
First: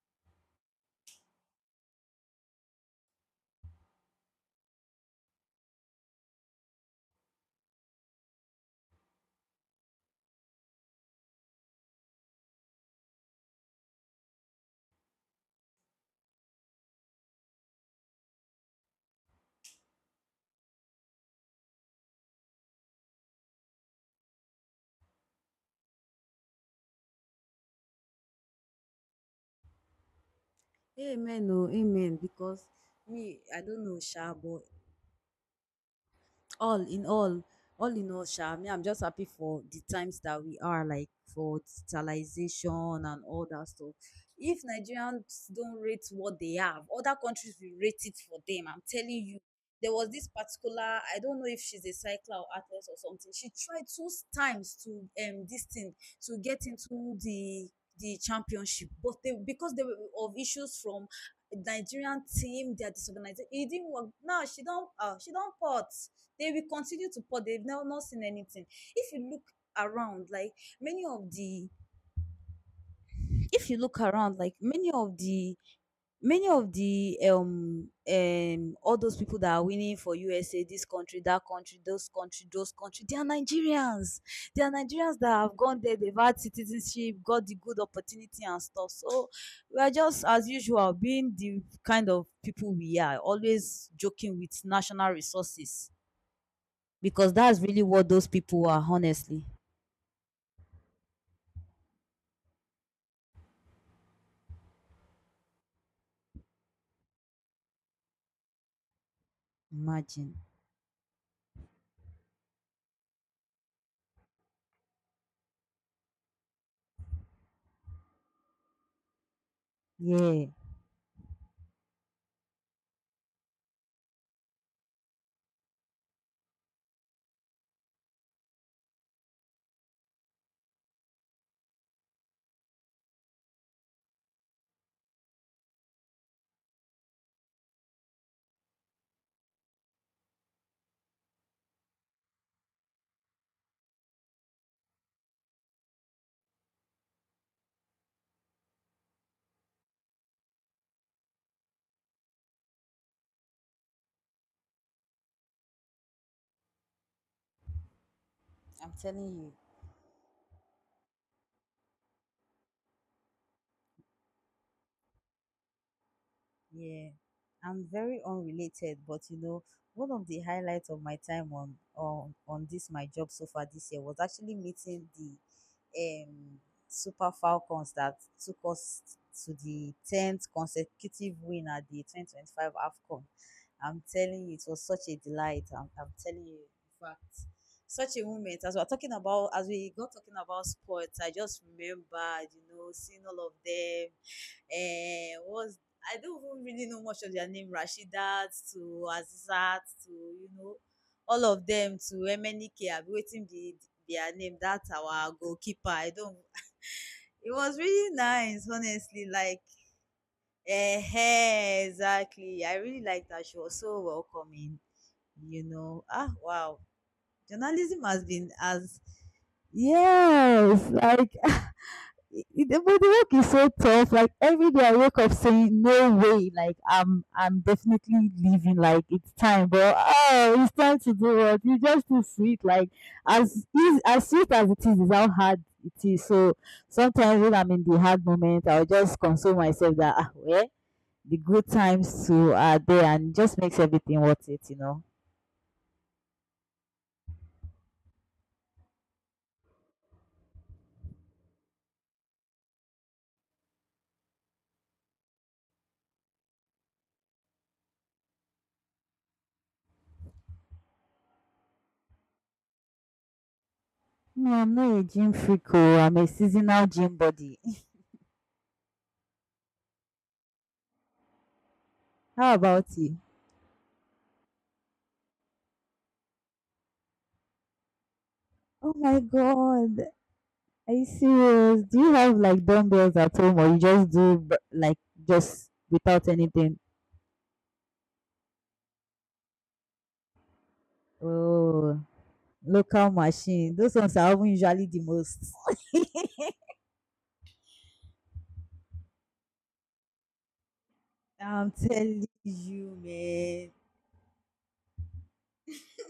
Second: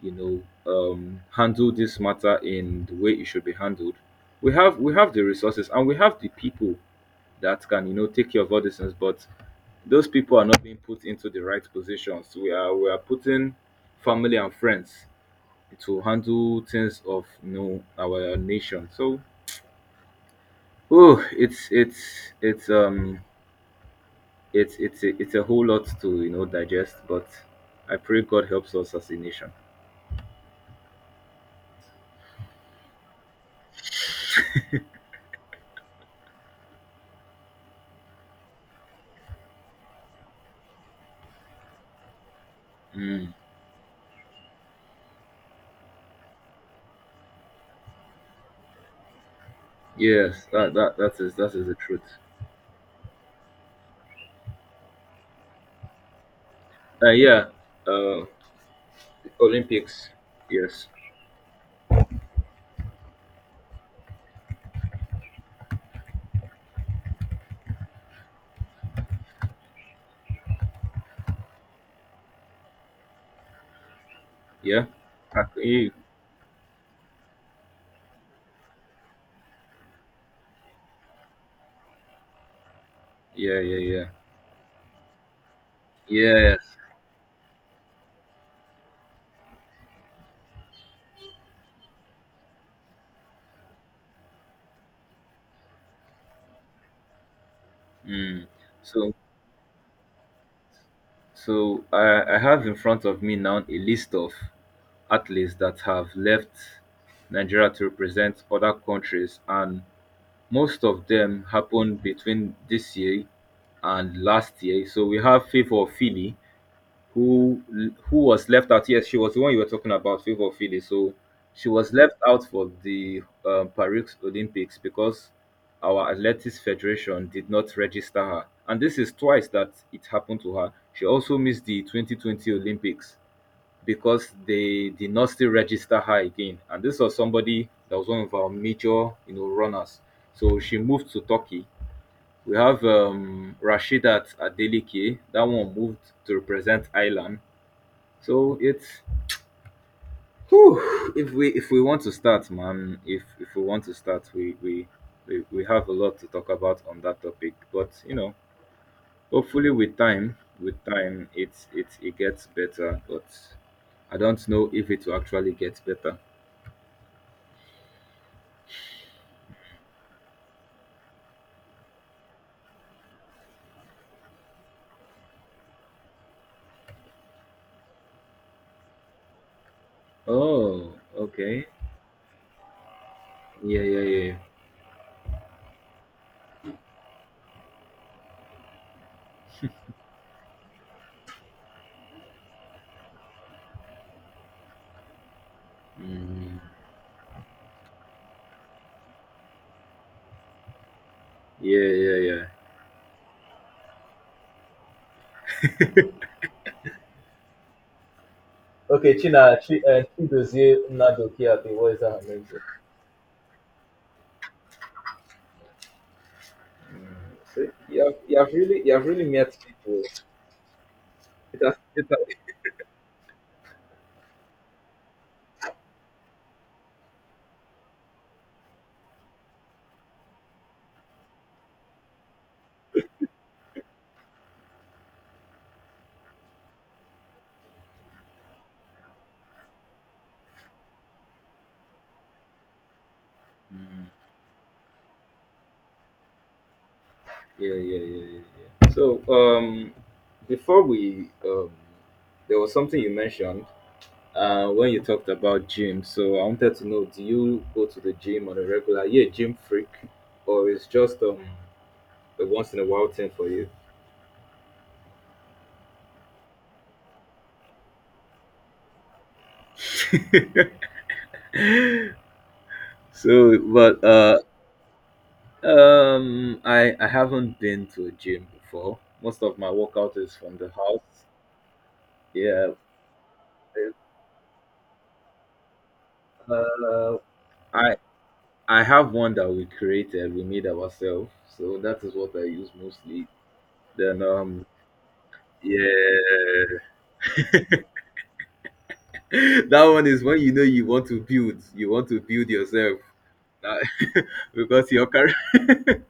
[SPEAKER 2] you know handle this matter in the way it should be handled, we have the resources and we have the people that can you know take care of all these things, but those people are not being put into the right positions. We are we are putting family and friends to handle things of you know our nation. So oh it's it's it's a whole lot to you know digest, but I pray God helps us as a nation.
[SPEAKER 1] Amen, oh, amen. Because me, I don't know, sha, but all in all all in all sha, me, I'm just happy for the times that we are, like, for digitalization and
[SPEAKER 2] Mm,
[SPEAKER 1] all that stuff. If Nigerians don't rate what they have, other countries will rate it for them, I'm telling you. There was this
[SPEAKER 2] yes that, that
[SPEAKER 1] particular,
[SPEAKER 2] that
[SPEAKER 1] I
[SPEAKER 2] is
[SPEAKER 1] don't know if
[SPEAKER 2] the
[SPEAKER 1] she's a
[SPEAKER 2] truth.
[SPEAKER 1] cycler or athlete or something, she tried two times to this thing, to get into
[SPEAKER 2] Yeah,
[SPEAKER 1] the
[SPEAKER 2] uh,
[SPEAKER 1] championship, but they, because they were
[SPEAKER 2] Olympics.
[SPEAKER 1] of issues
[SPEAKER 2] Yes.
[SPEAKER 1] from Nigerian ports, they were come. If you look around like many if you look around, like,
[SPEAKER 2] Yeah.
[SPEAKER 1] many of
[SPEAKER 2] I
[SPEAKER 1] the
[SPEAKER 2] can hear you.
[SPEAKER 1] many of the um all those people that are winning, say this country, that country, those country, those country. They are
[SPEAKER 2] Yeah, yeah, yeah.
[SPEAKER 1] Nigerians. They are Nigerians that have gone there, they've had
[SPEAKER 2] Yes.
[SPEAKER 1] citizenship, got the good opportunity and stuff, so we are just, as usual, being the kind of people we are, always joking with national resources, because that's really what those
[SPEAKER 2] Mm.
[SPEAKER 1] people are,
[SPEAKER 2] So,
[SPEAKER 1] honestly.
[SPEAKER 2] so I have in front of me now a list of athletes that have left Nigeria to represent other countries, and
[SPEAKER 1] Imagine.
[SPEAKER 2] most of them happened between this year and last year. So we have Favor Philly, who was left out. Yes, she was the one you were talking about,
[SPEAKER 1] Yeah,
[SPEAKER 2] Favor Philly. So she was left out for the Paris Olympics because our Athletics Federation did not register her. And this is twice that it happened to her. She also missed the 2020 Olympics because they did not still register her again. And this was somebody that was one of our major, you know, runners. So she moved to Turkey. We have Rashidat Adelike. That one moved to represent Ireland. So it's whew, if we want to start, man, if we want to start, we we have a lot to talk about on that topic. But you know,
[SPEAKER 1] I'm telling you.
[SPEAKER 2] hopefully with time, it's it gets better. But I don't know if it will actually get better.
[SPEAKER 1] Yeah. I'm very unrelated, but one of the highlights of my time on this my job so far this year was actually meeting the um Super Falcons that took us to the 10th
[SPEAKER 2] Oh,
[SPEAKER 1] consecutive
[SPEAKER 2] okay.
[SPEAKER 1] win at the 2025 AFCON.
[SPEAKER 2] Yeah, yeah,
[SPEAKER 1] I'm
[SPEAKER 2] yeah.
[SPEAKER 1] telling you, it was such a delight. I'm telling you, in fact, such a moment. As we got talking about sports, I just remembered, seeing all of them. Was I don't
[SPEAKER 2] Mm,
[SPEAKER 1] even really know much of their name, Rashidat to Azizat to, all of
[SPEAKER 2] yeah,
[SPEAKER 1] them
[SPEAKER 2] yeah,
[SPEAKER 1] to
[SPEAKER 2] yeah.
[SPEAKER 1] MNK. I be waiting the their name. That's our goalkeeper. I don't. It was really nice,
[SPEAKER 2] Okay,
[SPEAKER 1] honestly.
[SPEAKER 2] China,
[SPEAKER 1] Like,
[SPEAKER 2] Chi, Chidozie Nnadokie Abe, what is that her name?
[SPEAKER 1] exactly. I really liked that. She was so welcoming. You know. Ah, wow.
[SPEAKER 2] Mm, see,
[SPEAKER 1] Journalism
[SPEAKER 2] you have
[SPEAKER 1] has
[SPEAKER 2] you
[SPEAKER 1] been
[SPEAKER 2] have really
[SPEAKER 1] as.
[SPEAKER 2] met people.
[SPEAKER 1] Yes, like.
[SPEAKER 2] It has it.
[SPEAKER 1] I- the but the work is so tough. Like every day I wake up saying, "No way!" Like I'm definitely leaving. Like it's time, but oh, it's time to do what you just too sweet. Like, as easy as sweet as it is how hard it is. So sometimes when I'm in the hard moment, I'll just console myself that, well, the good times too are there, and it just makes
[SPEAKER 2] Mm,
[SPEAKER 1] everything worth it. You know.
[SPEAKER 2] yeah, yeah, yeah, yeah, yeah. So, before there was something you mentioned when you talked about gym. So I wanted to know, do you go to the gym on a regular? Yeah, gym freak, or it's just a once in a while thing for you?
[SPEAKER 1] No, I'm not a gym freak. Oh, I'm a seasonal gym body. How about you?
[SPEAKER 2] So, but I haven't been to a gym
[SPEAKER 1] Oh
[SPEAKER 2] before.
[SPEAKER 1] my
[SPEAKER 2] Most of my
[SPEAKER 1] God.
[SPEAKER 2] workout is from the
[SPEAKER 1] Are you
[SPEAKER 2] house.
[SPEAKER 1] serious? Do you have like
[SPEAKER 2] Yeah,
[SPEAKER 1] dumbbells at home or you just do like just without anything?
[SPEAKER 2] uh, I have one that we created, we made ourselves. So
[SPEAKER 1] Oh,
[SPEAKER 2] that is what I use
[SPEAKER 1] local
[SPEAKER 2] mostly.
[SPEAKER 1] machine. Those ones
[SPEAKER 2] Then
[SPEAKER 1] are even usually the most.
[SPEAKER 2] yeah. That one is when you know
[SPEAKER 1] I'm
[SPEAKER 2] you want to
[SPEAKER 1] telling
[SPEAKER 2] build
[SPEAKER 1] you,
[SPEAKER 2] yourself.
[SPEAKER 1] man.
[SPEAKER 2] That- because you're carrying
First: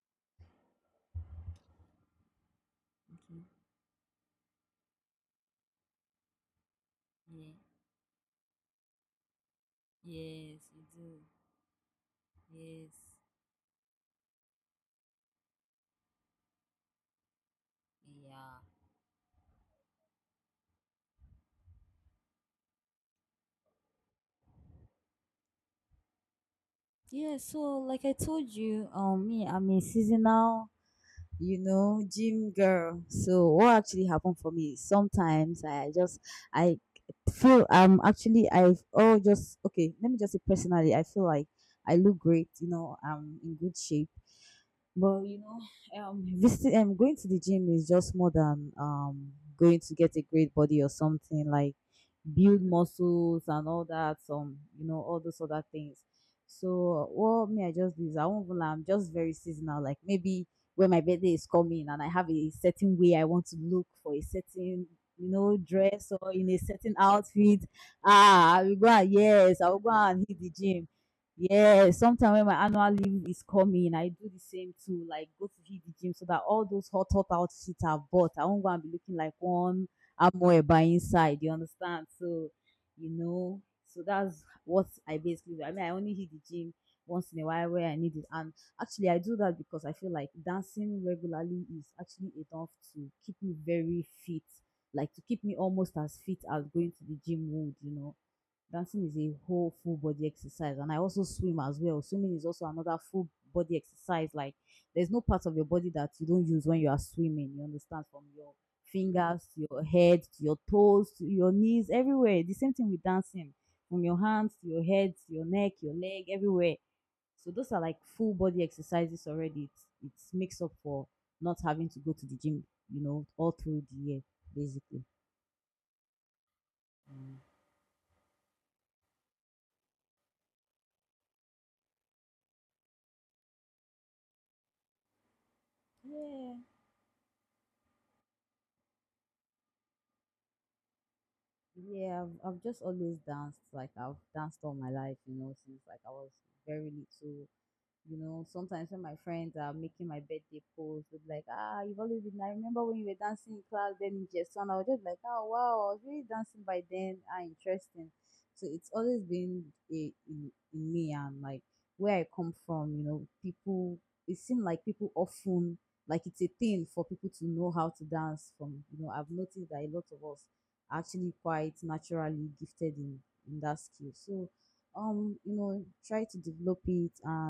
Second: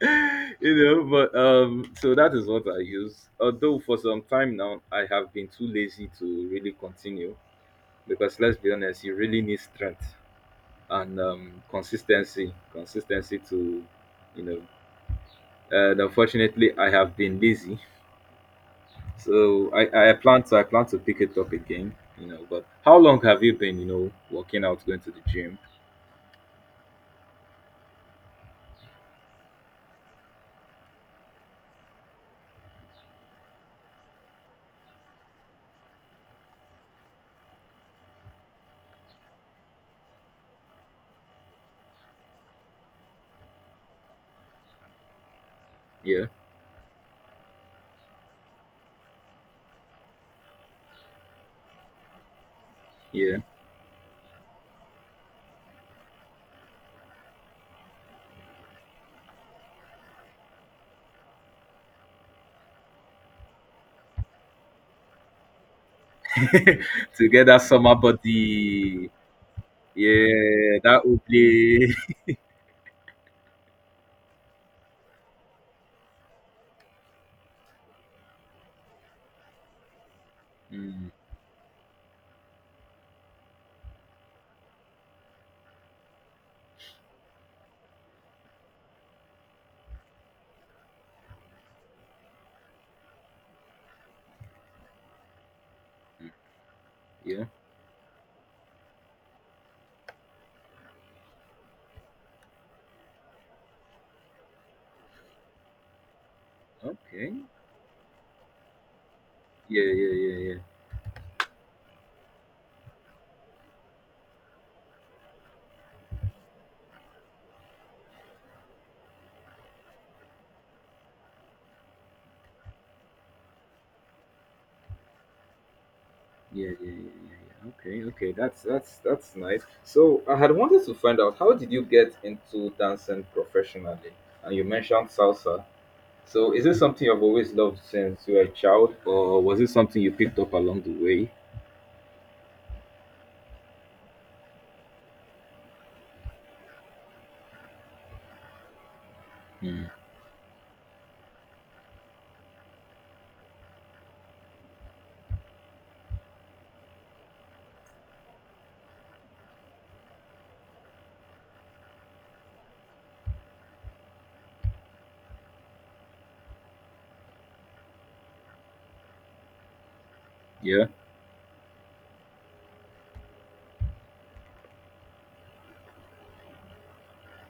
[SPEAKER 2] you know, but so that is what I use. Although for some time now I have been too lazy to really continue
[SPEAKER 1] Yeah,
[SPEAKER 2] because let's be honest, you really need strength
[SPEAKER 1] yes, you
[SPEAKER 2] and
[SPEAKER 1] do.
[SPEAKER 2] consistency.
[SPEAKER 1] Yes,
[SPEAKER 2] Consistency to you know, and unfortunately I have been lazy.
[SPEAKER 1] yeah.
[SPEAKER 2] So I plan to pick it up again, you know. But how long have you been, you know, working out, going to the gym?
[SPEAKER 1] Yeah, so like I told you, me, I'm a seasonal, gym girl. So what actually happened for me is, sometimes I feel, actually, I oh just okay, let me just say personally, I feel like I look great. I'm in good shape. But you know,
[SPEAKER 2] Yeah,
[SPEAKER 1] visiting Going to the gym is just more than going to get a great body, or something like build
[SPEAKER 2] yeah.
[SPEAKER 1] muscles and all that, some all those other things. So what me I just do is, I won't even lie, I'm just very seasonal. Like maybe when my birthday is coming and I have a certain way I want to look for a certain, dress, or in a certain
[SPEAKER 2] To get that
[SPEAKER 1] outfit,
[SPEAKER 2] summer body,
[SPEAKER 1] I will go and hit the
[SPEAKER 2] yeah,
[SPEAKER 1] gym.
[SPEAKER 2] that would be,
[SPEAKER 1] Yes, sometime when my annual leave is coming, I do the same too, like go to hit the gym so that all those hot hot outfits I've bought, I won't go and be looking like one. I by
[SPEAKER 2] mm,
[SPEAKER 1] inside, you understand. So you know so that's what I basically do. I mean, I only hit the gym once in a while where I need it. Actually, I do that because I feel like dancing regularly is actually enough to keep me very fit, like to keep me almost as
[SPEAKER 2] mm,
[SPEAKER 1] fit as going to the
[SPEAKER 2] yeah.
[SPEAKER 1] gym would. Dancing is a whole full body exercise, and I also swim as well. Swimming is also another full body exercise. Like, there's no part of your body that you don't use when you are
[SPEAKER 2] Okay,
[SPEAKER 1] swimming, you understand, from your fingers to
[SPEAKER 2] yeah,
[SPEAKER 1] your
[SPEAKER 2] yeah, yeah,
[SPEAKER 1] head
[SPEAKER 2] yeah,
[SPEAKER 1] to
[SPEAKER 2] yeah, yeah,
[SPEAKER 1] your toes to your knees, everywhere. The same thing with dancing, from your hands to your head to your neck, your leg, everywhere. So those are like full body exercises already. It's makes up for not having to go to the gym, all through the year, basically.
[SPEAKER 2] yeah. Yeah. Yeah. Okay, okay, that's that's nice. So I had wanted to find out, how did you get into dancing professionally? And you mentioned salsa. So,
[SPEAKER 1] Yeah.
[SPEAKER 2] is this something you've always loved since you were a child, or was it something you picked up along the way?
[SPEAKER 1] Yeah, I've just always danced. Like, I've danced all my life, since like I was very little. Sometimes when my friends are making my birthday post, they'll be like, you've always been, I remember when you were dancing in class, then in Jason, I was just like, oh, wow, I was really dancing by then. Ah, interesting. So it's always been in me, and like where I come from, people, it seems like people often, like, it's a thing for people to know how to dance from, I've noticed that a lot of us
[SPEAKER 2] Yeah.
[SPEAKER 1] are actually quite naturally gifted in that skill. So, try to develop it and